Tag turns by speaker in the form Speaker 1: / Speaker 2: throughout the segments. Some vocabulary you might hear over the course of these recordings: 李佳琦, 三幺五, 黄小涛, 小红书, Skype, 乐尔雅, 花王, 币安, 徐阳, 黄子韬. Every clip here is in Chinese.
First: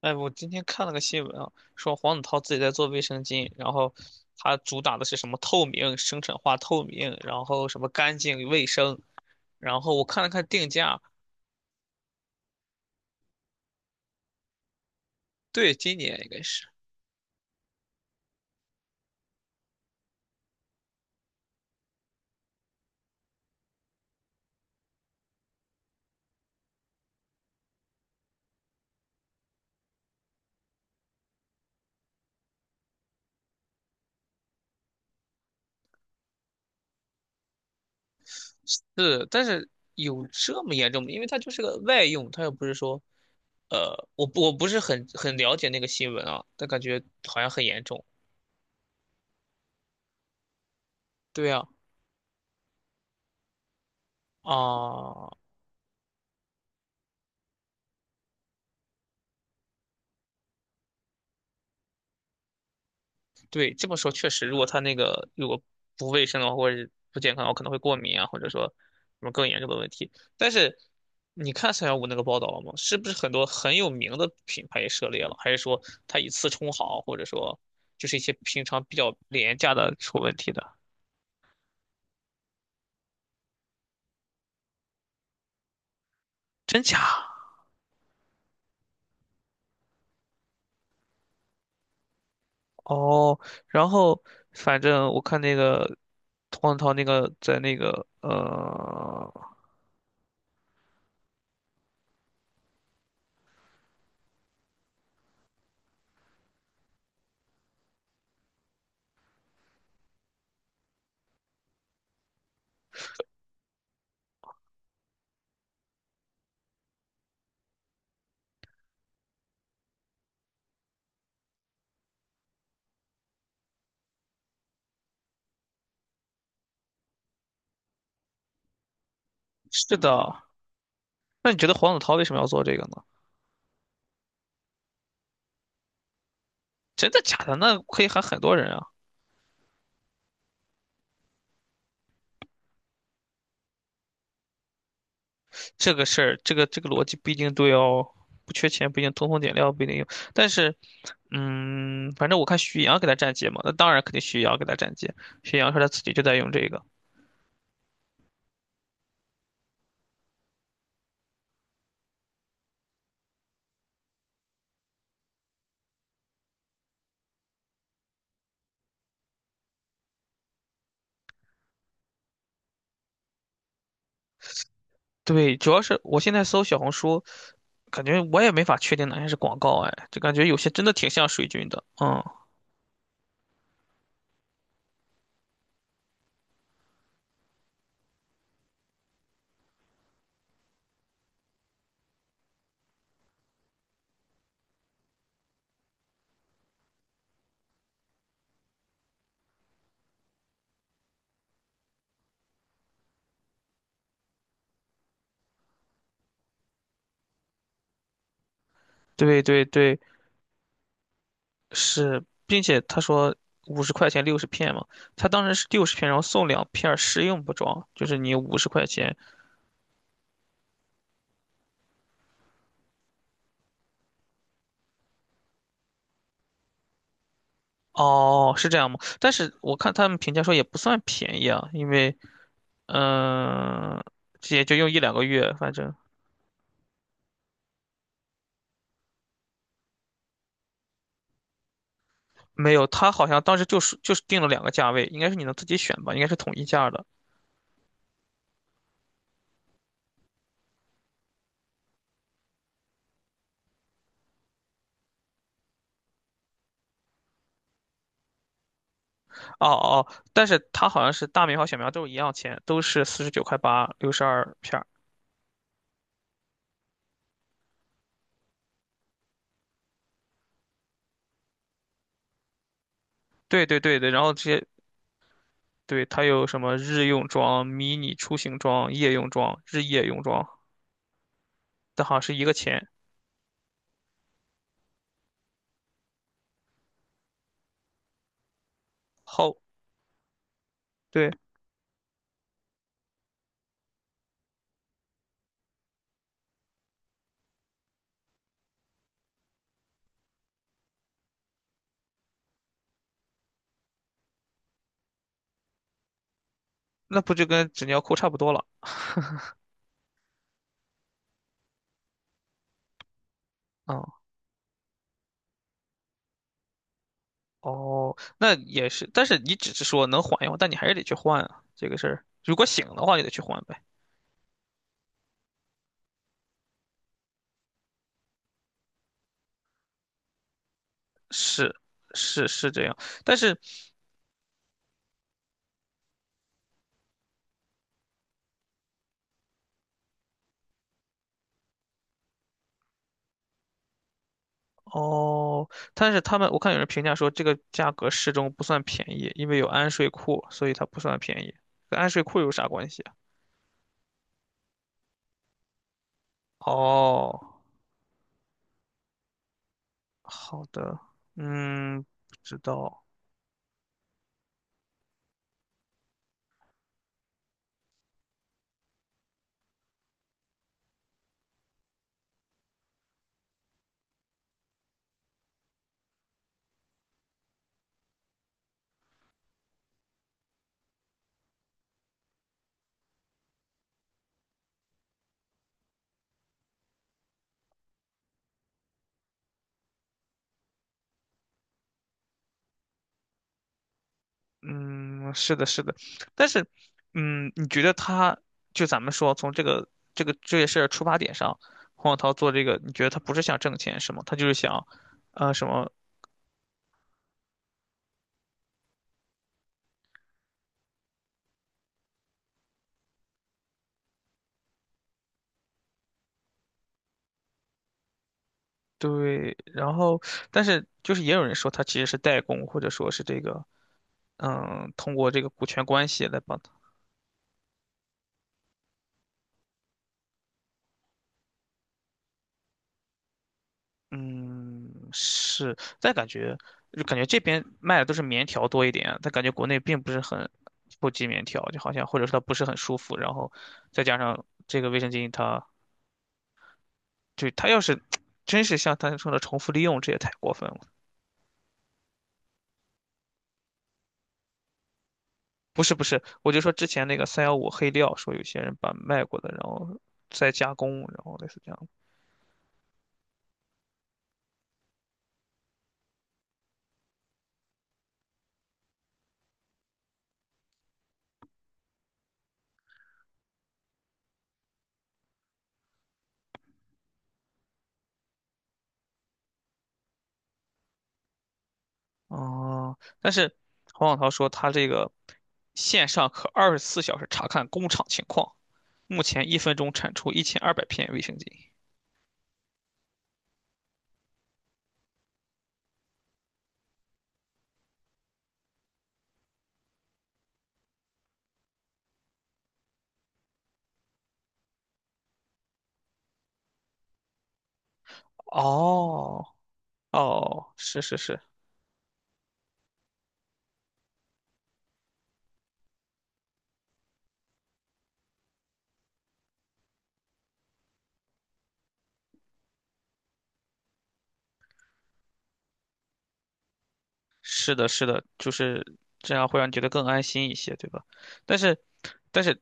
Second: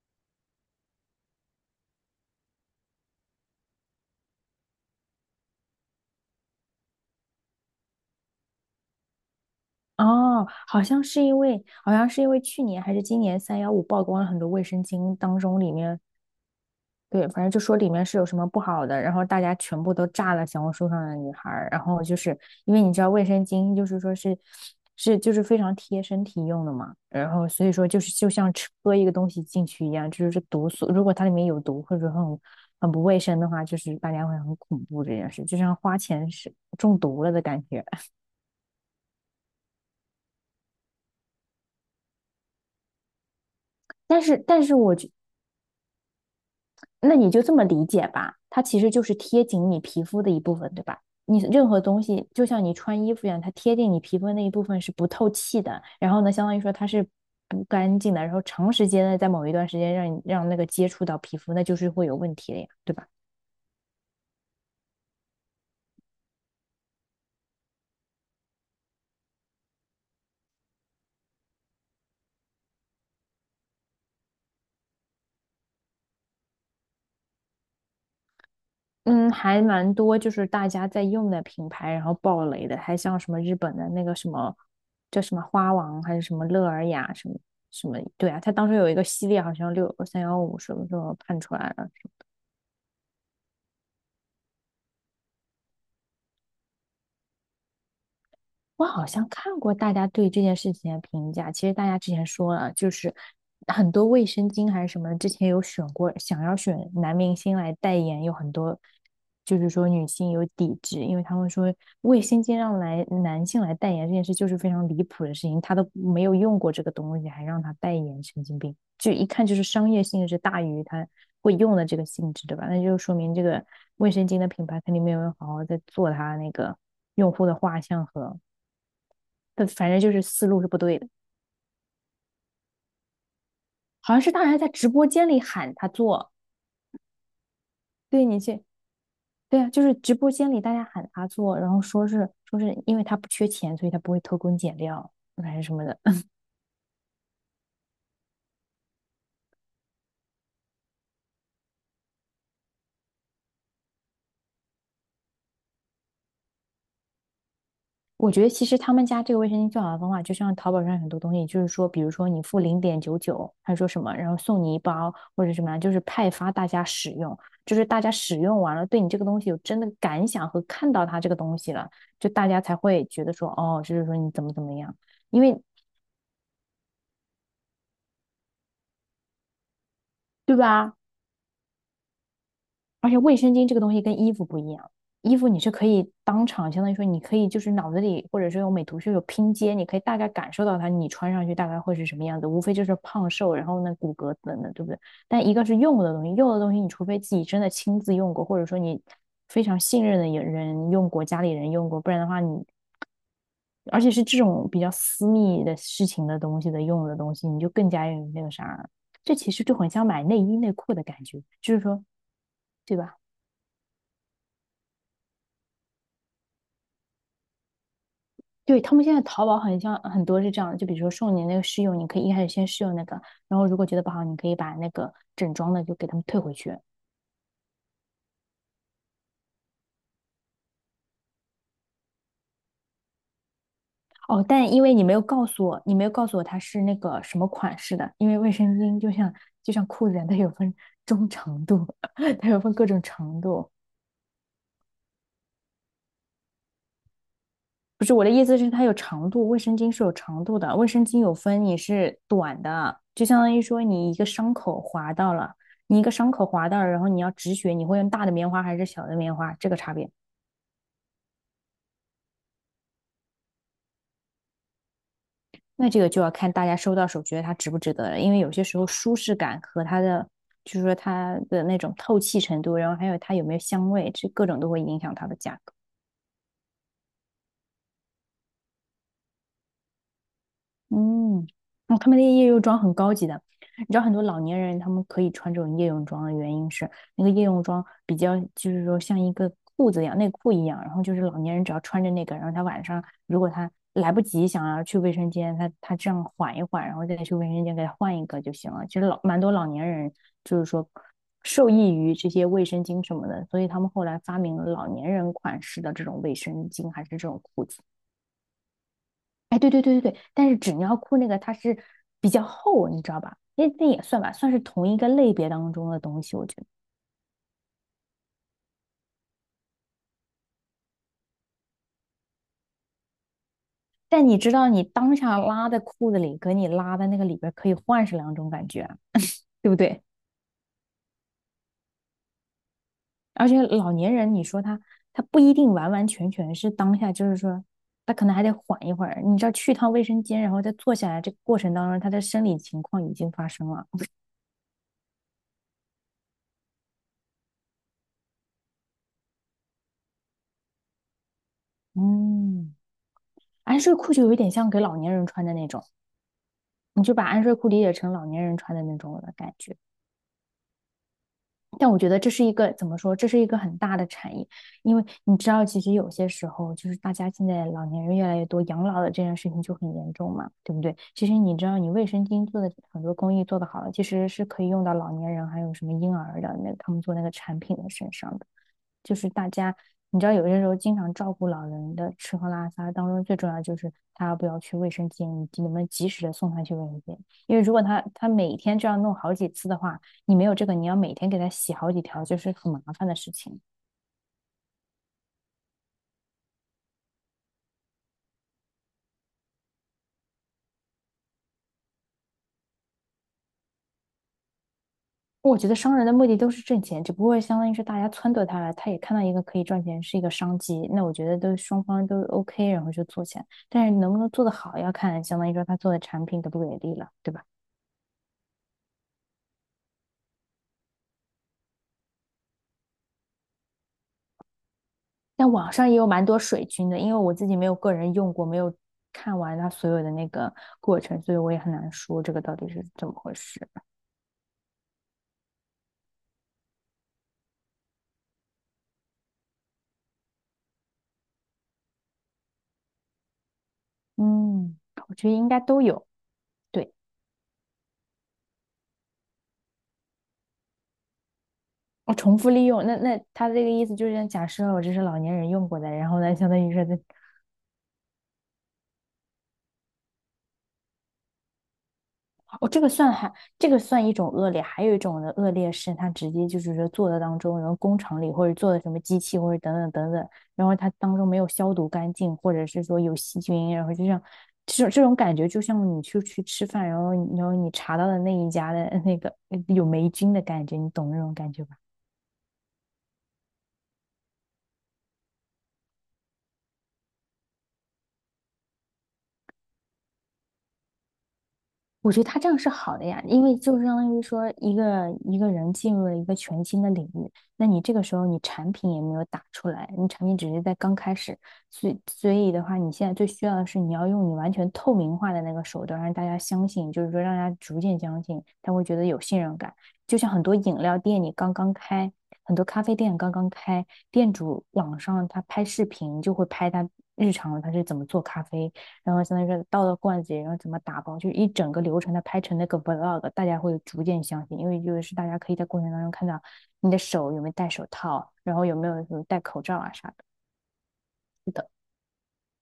Speaker 1: 哎，我今天看了个新闻啊，说黄子韬自己在做卫生巾，然后他主打的是什么透明、生产化透明，然后什么干净卫生，然后我看了看
Speaker 2: 哦，
Speaker 1: 定
Speaker 2: 好
Speaker 1: 价。
Speaker 2: 像是因为，好像是因为去年还是今年三幺五曝光了很多卫生巾当中里
Speaker 1: 对，今
Speaker 2: 面。
Speaker 1: 年应该是
Speaker 2: 对，反正就说里面是有什么不好的，然后大家全部都炸了小红书上的女孩儿，然后就是因为你知道卫生巾就是说是就是非常贴身体用的嘛，然后所以说就是就像喝一个东西进去一样，就是毒素，如果它里面有毒或者很不卫生的话，就是大家会很恐怖这件事，就像花钱是中毒了的感觉。
Speaker 1: 是，但是有这么严重吗？因为它就是个外用，它又不是说，
Speaker 2: 但
Speaker 1: 我
Speaker 2: 是，
Speaker 1: 不我
Speaker 2: 但
Speaker 1: 不
Speaker 2: 是
Speaker 1: 是
Speaker 2: 我
Speaker 1: 很
Speaker 2: 觉，
Speaker 1: 很了解那个新闻啊，但感觉
Speaker 2: 那你
Speaker 1: 好
Speaker 2: 就
Speaker 1: 像
Speaker 2: 这
Speaker 1: 很
Speaker 2: 么
Speaker 1: 严
Speaker 2: 理
Speaker 1: 重。
Speaker 2: 解吧，它其实就是贴紧你皮肤的一部分，对吧？你
Speaker 1: 对啊，
Speaker 2: 任何东西，就像你穿衣服一样，它贴近你皮肤的那一部分是不
Speaker 1: 啊、
Speaker 2: 透气的，然后呢，相当于说它是不干净的，然后长时间的在某一段时间让你让那个接触到皮肤，那就是会有问题的呀，对吧？
Speaker 1: 对，这么说确实，如果它那个如果不卫生的话，或者是不健康的话，可能会过敏啊，或者说什么更严重的问题。但是你看三幺五那个报道了吗？是不是很多很有名的品牌也涉猎了？还是说它以次充好，或者说就是一些平常比较
Speaker 2: 嗯，
Speaker 1: 廉
Speaker 2: 还
Speaker 1: 价
Speaker 2: 蛮
Speaker 1: 的出
Speaker 2: 多，就
Speaker 1: 问
Speaker 2: 是
Speaker 1: 题
Speaker 2: 大
Speaker 1: 的？
Speaker 2: 家在用的品牌，然后爆雷的，还像什么日本的那个什么叫什么花王，还是什么乐
Speaker 1: 真
Speaker 2: 尔
Speaker 1: 假？
Speaker 2: 雅什么什么。对啊，它当时有一个系列，好像六三幺五什么时候判出来了。
Speaker 1: 哦，然后反正我看那个黄子韬那个在那个
Speaker 2: 我好像看过大家对这件事情的评价，其实大家之前说了，就是很多卫生巾还是什么，之前有选过，想要选男明星来代言，有很多就是说女性有抵制，因为他们说卫生巾让来男性来代言这件事就是非常离谱的事情，他都没有用过这个东西，还让他代言，神经病！就一看就是商业性质大于他会用的这个性质，对吧？那就说明这个卫生巾的品牌肯定没有人好好在做它那个用户的画像和。但反
Speaker 1: 是
Speaker 2: 正就是
Speaker 1: 的。
Speaker 2: 思路是不对的。
Speaker 1: 那你觉得黄子韬为什么要做这个呢？
Speaker 2: 好像是大家在直播间里喊他做，
Speaker 1: 真的假的？那可以喊
Speaker 2: 对你
Speaker 1: 很多
Speaker 2: 去，
Speaker 1: 人啊。
Speaker 2: 对啊，就是直播间里大家喊他做，然后说是说是因为他不缺钱，所以他不会偷工减料还是什么
Speaker 1: 这
Speaker 2: 的。
Speaker 1: 个事 儿，这个逻辑不一定对哦，不缺钱不一定通风点料不一定有，但是，嗯，反正我看徐阳给他站街嘛，那当然肯定徐阳给他站街，徐阳说他自己就在用这个。
Speaker 2: 我觉得其实他们家这个卫生巾最好的方法，就像淘宝上很多东西，就是说，比如说你付0.99，他说什么，然后送你一包或者什么啊，就是派发大家使用，就是大家使用完了，对你这个东西有真的感想和看到它这个东西了，就大家才会觉得说，哦，就是说你怎么怎么样。因
Speaker 1: 对，
Speaker 2: 为
Speaker 1: 主要是我现在搜小红书，感觉我也没法确定哪些是广告，哎，就感觉有
Speaker 2: 对
Speaker 1: 些真的
Speaker 2: 吧？
Speaker 1: 挺像水军的。嗯，
Speaker 2: 而且卫生巾这个东西跟衣服不一样，衣服你是可以当场，相当于说你可以就是脑子里或者是用美图秀秀拼接，你可以大概感受到它你穿上去大概会是什么样子，无非就是胖瘦，然后那骨骼等等，对不对？但一个是用的东西，用的东西你除非自己真的亲自用过，或者说你非常信任的人用过，家里人用过，不然的话你。而且是这种比较私密的事情的东西的用的东西，你就更加有那个啥，这
Speaker 1: 对
Speaker 2: 其实
Speaker 1: 对
Speaker 2: 就很
Speaker 1: 对，
Speaker 2: 像买内衣内裤的感觉，就是说，
Speaker 1: 是，并且
Speaker 2: 对
Speaker 1: 他
Speaker 2: 吧？
Speaker 1: 说五十块钱六十片嘛，他当时是六十片，然后送2片儿试用不装，就是你五十
Speaker 2: 对，
Speaker 1: 块
Speaker 2: 他们现
Speaker 1: 钱。
Speaker 2: 在淘宝很像很多是这样的，就比如说送你那个试用，你可以一开始先试用那个，然后如果觉得不好，你可以把那个整装的就给他们退回去。
Speaker 1: 哦，是这样吗？但是我看他们评价说也不算便宜啊，因为嗯、呃
Speaker 2: 哦，
Speaker 1: 也
Speaker 2: 但
Speaker 1: 就
Speaker 2: 因
Speaker 1: 用
Speaker 2: 为
Speaker 1: 一
Speaker 2: 你没
Speaker 1: 两
Speaker 2: 有
Speaker 1: 个
Speaker 2: 告
Speaker 1: 月，
Speaker 2: 诉
Speaker 1: 反
Speaker 2: 我，
Speaker 1: 正
Speaker 2: 你没有告诉我它是那个什么款式的，因为卫生巾就像就像裤子一样，它有分中长度，它有
Speaker 1: 没
Speaker 2: 分
Speaker 1: 有。
Speaker 2: 各种
Speaker 1: 他好像
Speaker 2: 长
Speaker 1: 当时
Speaker 2: 度。
Speaker 1: 就是定了2个价位，应该是你能自己选吧，应该是统一价的。
Speaker 2: 不是我的意思是它有长度，卫生巾是有长度的，卫生巾有分你是短的，就相当于说你一个伤口划到了，你一个伤口划到了，然后你要止血，你会用大的棉花还是小的棉花，
Speaker 1: 哦
Speaker 2: 这个差
Speaker 1: 哦，
Speaker 2: 别。
Speaker 1: 但是他好像是大苗和小苗都是一样钱，都是49.8块，62片儿。
Speaker 2: 那这个就要看大家收到手觉得它值不值得了，因为有些时候舒适感和它的，就是说它的那种透气程度，然后还有它有没有
Speaker 1: 对对
Speaker 2: 香
Speaker 1: 对对，
Speaker 2: 味，
Speaker 1: 然
Speaker 2: 这
Speaker 1: 后这
Speaker 2: 各种
Speaker 1: 些
Speaker 2: 都会影响它的价格。
Speaker 1: 对它有什么日用装、迷你出行装、夜用装、日夜用装，
Speaker 2: 嗯，哦，
Speaker 1: 但
Speaker 2: 他
Speaker 1: 好
Speaker 2: 们
Speaker 1: 像
Speaker 2: 的
Speaker 1: 是一
Speaker 2: 夜
Speaker 1: 个
Speaker 2: 用装
Speaker 1: 钱。
Speaker 2: 很高级的。你知道很多老年人他们可以穿这种夜用装的原因是，那个夜用装比较就是说像一个
Speaker 1: 后
Speaker 2: 裤子一样，内裤一样，然后就是
Speaker 1: 对，
Speaker 2: 老年人只要穿着那个，然后他晚上如果他来不及想要去卫生间，他这样缓一缓，然后再去卫生间给他换一个就行了。其实老蛮多老年人就是说受益于这些卫生巾什么的，所以他们后来发明了老年人款式的这种卫生巾还是这
Speaker 1: 那不
Speaker 2: 种
Speaker 1: 就
Speaker 2: 裤
Speaker 1: 跟
Speaker 2: 子。
Speaker 1: 纸尿裤差不多了？
Speaker 2: 哎，对对对对对，但是纸尿裤那个它是比较厚，你知道吧？那也
Speaker 1: 啊？
Speaker 2: 算吧，算是同一个类别当中的东西，我觉得。
Speaker 1: 哦，那也是，但是你只是说能缓一缓，但你还是得去换啊，这个事儿。如果醒的话，也得去换呗。
Speaker 2: 但你知道，你当下拉在裤子里，跟你拉在那个里边儿可以换是两种感觉啊，对不对？
Speaker 1: 是是是，这样，但
Speaker 2: 而
Speaker 1: 是
Speaker 2: 且老年人，你说他不一定完完全全是当下，就是说他可能还得缓一会儿。你知道，去趟卫生间，然后再坐下来，这个过程当中，他的生理情况已经发生了。
Speaker 1: 哦，但是他们我看有人评价说这个价格适中不算便宜，因为有安睡裤，所以它不算便宜。跟安睡裤有啥
Speaker 2: 嗯，
Speaker 1: 关系啊？
Speaker 2: 哎，睡裤就有一点像给老年人穿的那种。你就把安
Speaker 1: 哦，
Speaker 2: 睡裤理解成老年人穿的那种的感觉。
Speaker 1: 好的，
Speaker 2: 但我
Speaker 1: 嗯，
Speaker 2: 觉得这
Speaker 1: 不
Speaker 2: 是一
Speaker 1: 知
Speaker 2: 个怎么
Speaker 1: 道。
Speaker 2: 说？这是一个很大的产业，因为你知道，其实有些时候就是大家现在老年人越来越多，养老的这件事情就很严重嘛，对不对？其实你知道，你卫生巾做的很多工艺做的好了，其实是可以用到老年人还有什么婴儿的那他们做那个产品的身上的。就是大家，你知道有些时候经常照顾老人的吃喝拉撒当中，最重要就是他要不要去卫生间，以及能不能及时的送他去卫生间。因为如果他每天这样弄好几次的话，你没有这个，你要每天给他洗好几条，就是很麻烦的事情。
Speaker 1: 嗯，是的，是的，但是，嗯，你觉得他就咱们说从这个这件事儿出发点上，黄小涛做这个，你觉得他不是想挣钱是吗？他就是想，啊，
Speaker 2: 我
Speaker 1: 什
Speaker 2: 觉得
Speaker 1: 么
Speaker 2: 商人的目的都是挣钱，只不过相当于是大家撺掇他了，他也看到一个可以赚钱是一个商机，那我觉得都双方都 OK,然后就做起来。但是能不能做得好，要看相当于说他做的产品给不给力了，对吧？
Speaker 1: 对。然后，但是就是也有人说他其实是代工，或者说是这个，嗯，通过这个
Speaker 2: 但
Speaker 1: 股
Speaker 2: 网
Speaker 1: 权
Speaker 2: 上也
Speaker 1: 关
Speaker 2: 有蛮
Speaker 1: 系来
Speaker 2: 多
Speaker 1: 帮。
Speaker 2: 水军的，因为我自己没有个人用过，没有看完它所有的那个过程，所以我也很难说这个到底是怎么回事。
Speaker 1: 嗯，是，但感觉就感觉这边卖的都是棉条多一点，但感觉国内并不是很普及棉条，就好像或者说它不是很舒服，然后再加上
Speaker 2: 嗯，
Speaker 1: 这个卫生
Speaker 2: 我觉
Speaker 1: 巾
Speaker 2: 得应该
Speaker 1: 它，
Speaker 2: 都有。对，
Speaker 1: 就它要是真是像他说的重复利用，这也太过分了。
Speaker 2: 我重复利用，那那他这个意思就是，假设我这是老年人用过
Speaker 1: 不
Speaker 2: 的，
Speaker 1: 是不
Speaker 2: 然后
Speaker 1: 是，
Speaker 2: 呢，相
Speaker 1: 我
Speaker 2: 当
Speaker 1: 就说
Speaker 2: 于是
Speaker 1: 之
Speaker 2: 在
Speaker 1: 前那个三幺五黑料，说有些人把卖过的，然后再加工，然后类似这样的。
Speaker 2: 哦，这个算还，这个算一种恶劣，还有一种的恶劣是，他直接就是说做的当中，然后工厂里或者做的什么机器或者等等等等，然后它当中没有消毒干净，或者是说有细菌，然后就像这种感觉，就像你去吃饭，然后你查到的那一家的那个有霉菌的感觉，你懂那种感觉吧？
Speaker 1: 哦，但是黄小涛说他这个线上可24小时查看工厂情况。目前1分钟产出1200片卫生巾。
Speaker 2: 我觉得他这样是好的呀，因为就相当于说一个人进入了一个全新的领域，那你这个时候你产品也没有打出来，你产品只是在刚开始，所以的话，你现在最需要的是你要用你完全透明化的那个手段，让大家相信，就是说让大家逐渐相信，他会觉得有信
Speaker 1: 哦，
Speaker 2: 任感。就像很多
Speaker 1: 哦，
Speaker 2: 饮料
Speaker 1: 是是
Speaker 2: 店你
Speaker 1: 是，
Speaker 2: 刚刚开，很多咖啡店刚刚开，店主网上他拍视频就会拍他日常他是怎么做咖啡。然后相当于是倒到罐子里，然后怎么打包，就是一整个流程的拍成那个 vlog,大家会逐渐相信，因为就是大家可以在过程当中看到你的手有没有戴
Speaker 1: 是
Speaker 2: 手
Speaker 1: 的，是的，
Speaker 2: 套，
Speaker 1: 就
Speaker 2: 然后有没有
Speaker 1: 是这
Speaker 2: 戴
Speaker 1: 样会
Speaker 2: 口
Speaker 1: 让你
Speaker 2: 罩
Speaker 1: 觉得
Speaker 2: 啊
Speaker 1: 更
Speaker 2: 啥
Speaker 1: 安
Speaker 2: 的。
Speaker 1: 心一些，对吧？但是，但是，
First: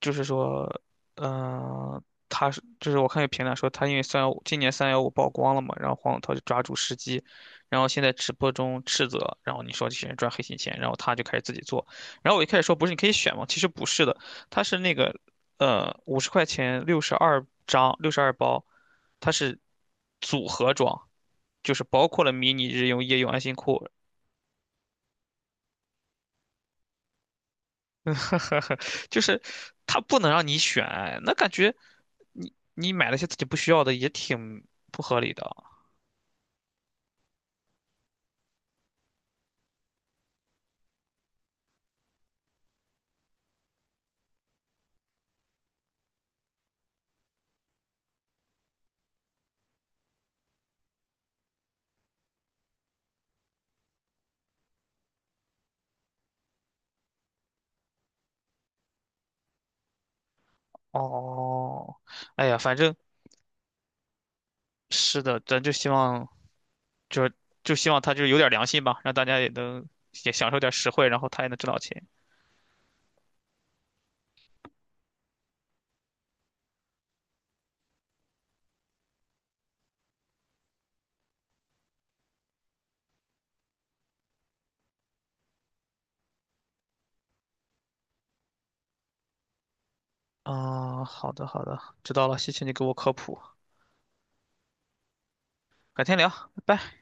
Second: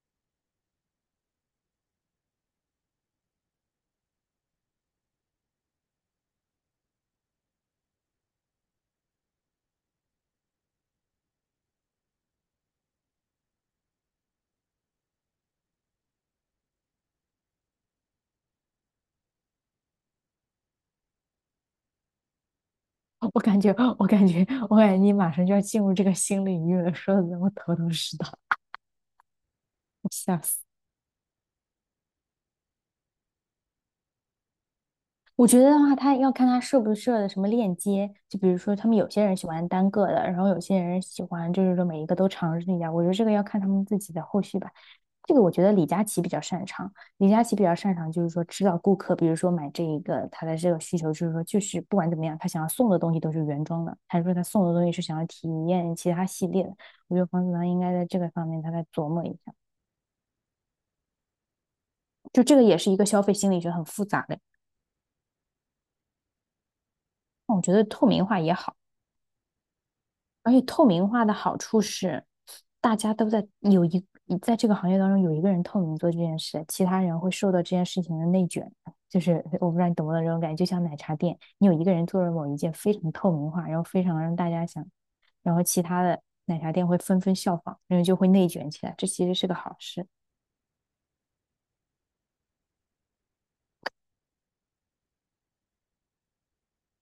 Speaker 1: 就是说，嗯、他是就是我看有评论说他因为三幺五今年三幺五曝光了嘛，然后黄子韬就抓住时机，然后现在直播中斥责，然后你说这些人赚黑心钱，然后他就开始自己做，然后我一开始说不是你可以选吗？其实不是的，他是那个50块钱62张62包，它是组合装。就是包括了迷你日用、夜用、安
Speaker 2: 我
Speaker 1: 心
Speaker 2: 感觉，
Speaker 1: 裤，
Speaker 2: 我感觉,你马上就要进入这个新领域了，说的我头头 是道，
Speaker 1: 呵呵呵，就是他
Speaker 2: 我
Speaker 1: 不能
Speaker 2: 吓
Speaker 1: 让你
Speaker 2: 死。
Speaker 1: 选，那感觉你你买了些自己不需要的也挺不合理的。
Speaker 2: 我觉得的话，他要看他设不设的什么链接，就比如说他们有些人喜欢单个的，然后有些人喜欢就是说每一个都尝试一下。我觉得这个要看他们自己的后续吧。这个我觉得李佳琦比较擅长，李佳琦比较擅长就是说知道顾客，比如说买这一个他的这个需求，就是说就是不管怎么样，他想要送的东西都是原装的，还是说他送的东西是想要体验其他系列的？我觉得黄子韬应该在这个方面他再琢磨一下，
Speaker 1: 哦，
Speaker 2: 就
Speaker 1: 哎
Speaker 2: 这
Speaker 1: 呀，
Speaker 2: 个
Speaker 1: 反
Speaker 2: 也是
Speaker 1: 正
Speaker 2: 一个消费心理学很复杂的，
Speaker 1: 是的，咱就希望就
Speaker 2: 我觉
Speaker 1: 就
Speaker 2: 得
Speaker 1: 希望
Speaker 2: 透
Speaker 1: 他
Speaker 2: 明
Speaker 1: 就有
Speaker 2: 化
Speaker 1: 点
Speaker 2: 也
Speaker 1: 良
Speaker 2: 好，
Speaker 1: 心吧，让大家也能也享
Speaker 2: 而
Speaker 1: 受
Speaker 2: 且
Speaker 1: 点
Speaker 2: 透
Speaker 1: 实
Speaker 2: 明
Speaker 1: 惠，然
Speaker 2: 化
Speaker 1: 后
Speaker 2: 的
Speaker 1: 他也能
Speaker 2: 好
Speaker 1: 挣到
Speaker 2: 处
Speaker 1: 钱。
Speaker 2: 是大家都在有一在这个行业当中有一个人透明做这件事，其他人会受到这件事情的内卷。就是我不知道你懂不懂这种感觉，就像奶茶店，你有一个人做了某一件非常透明化，然后非常让大家想，然后其他的奶茶店会纷纷效仿，然后就会内卷起来。这其实是个好事。
Speaker 1: 啊、好的好的，知道了，谢谢你给我科普，改天聊，拜拜。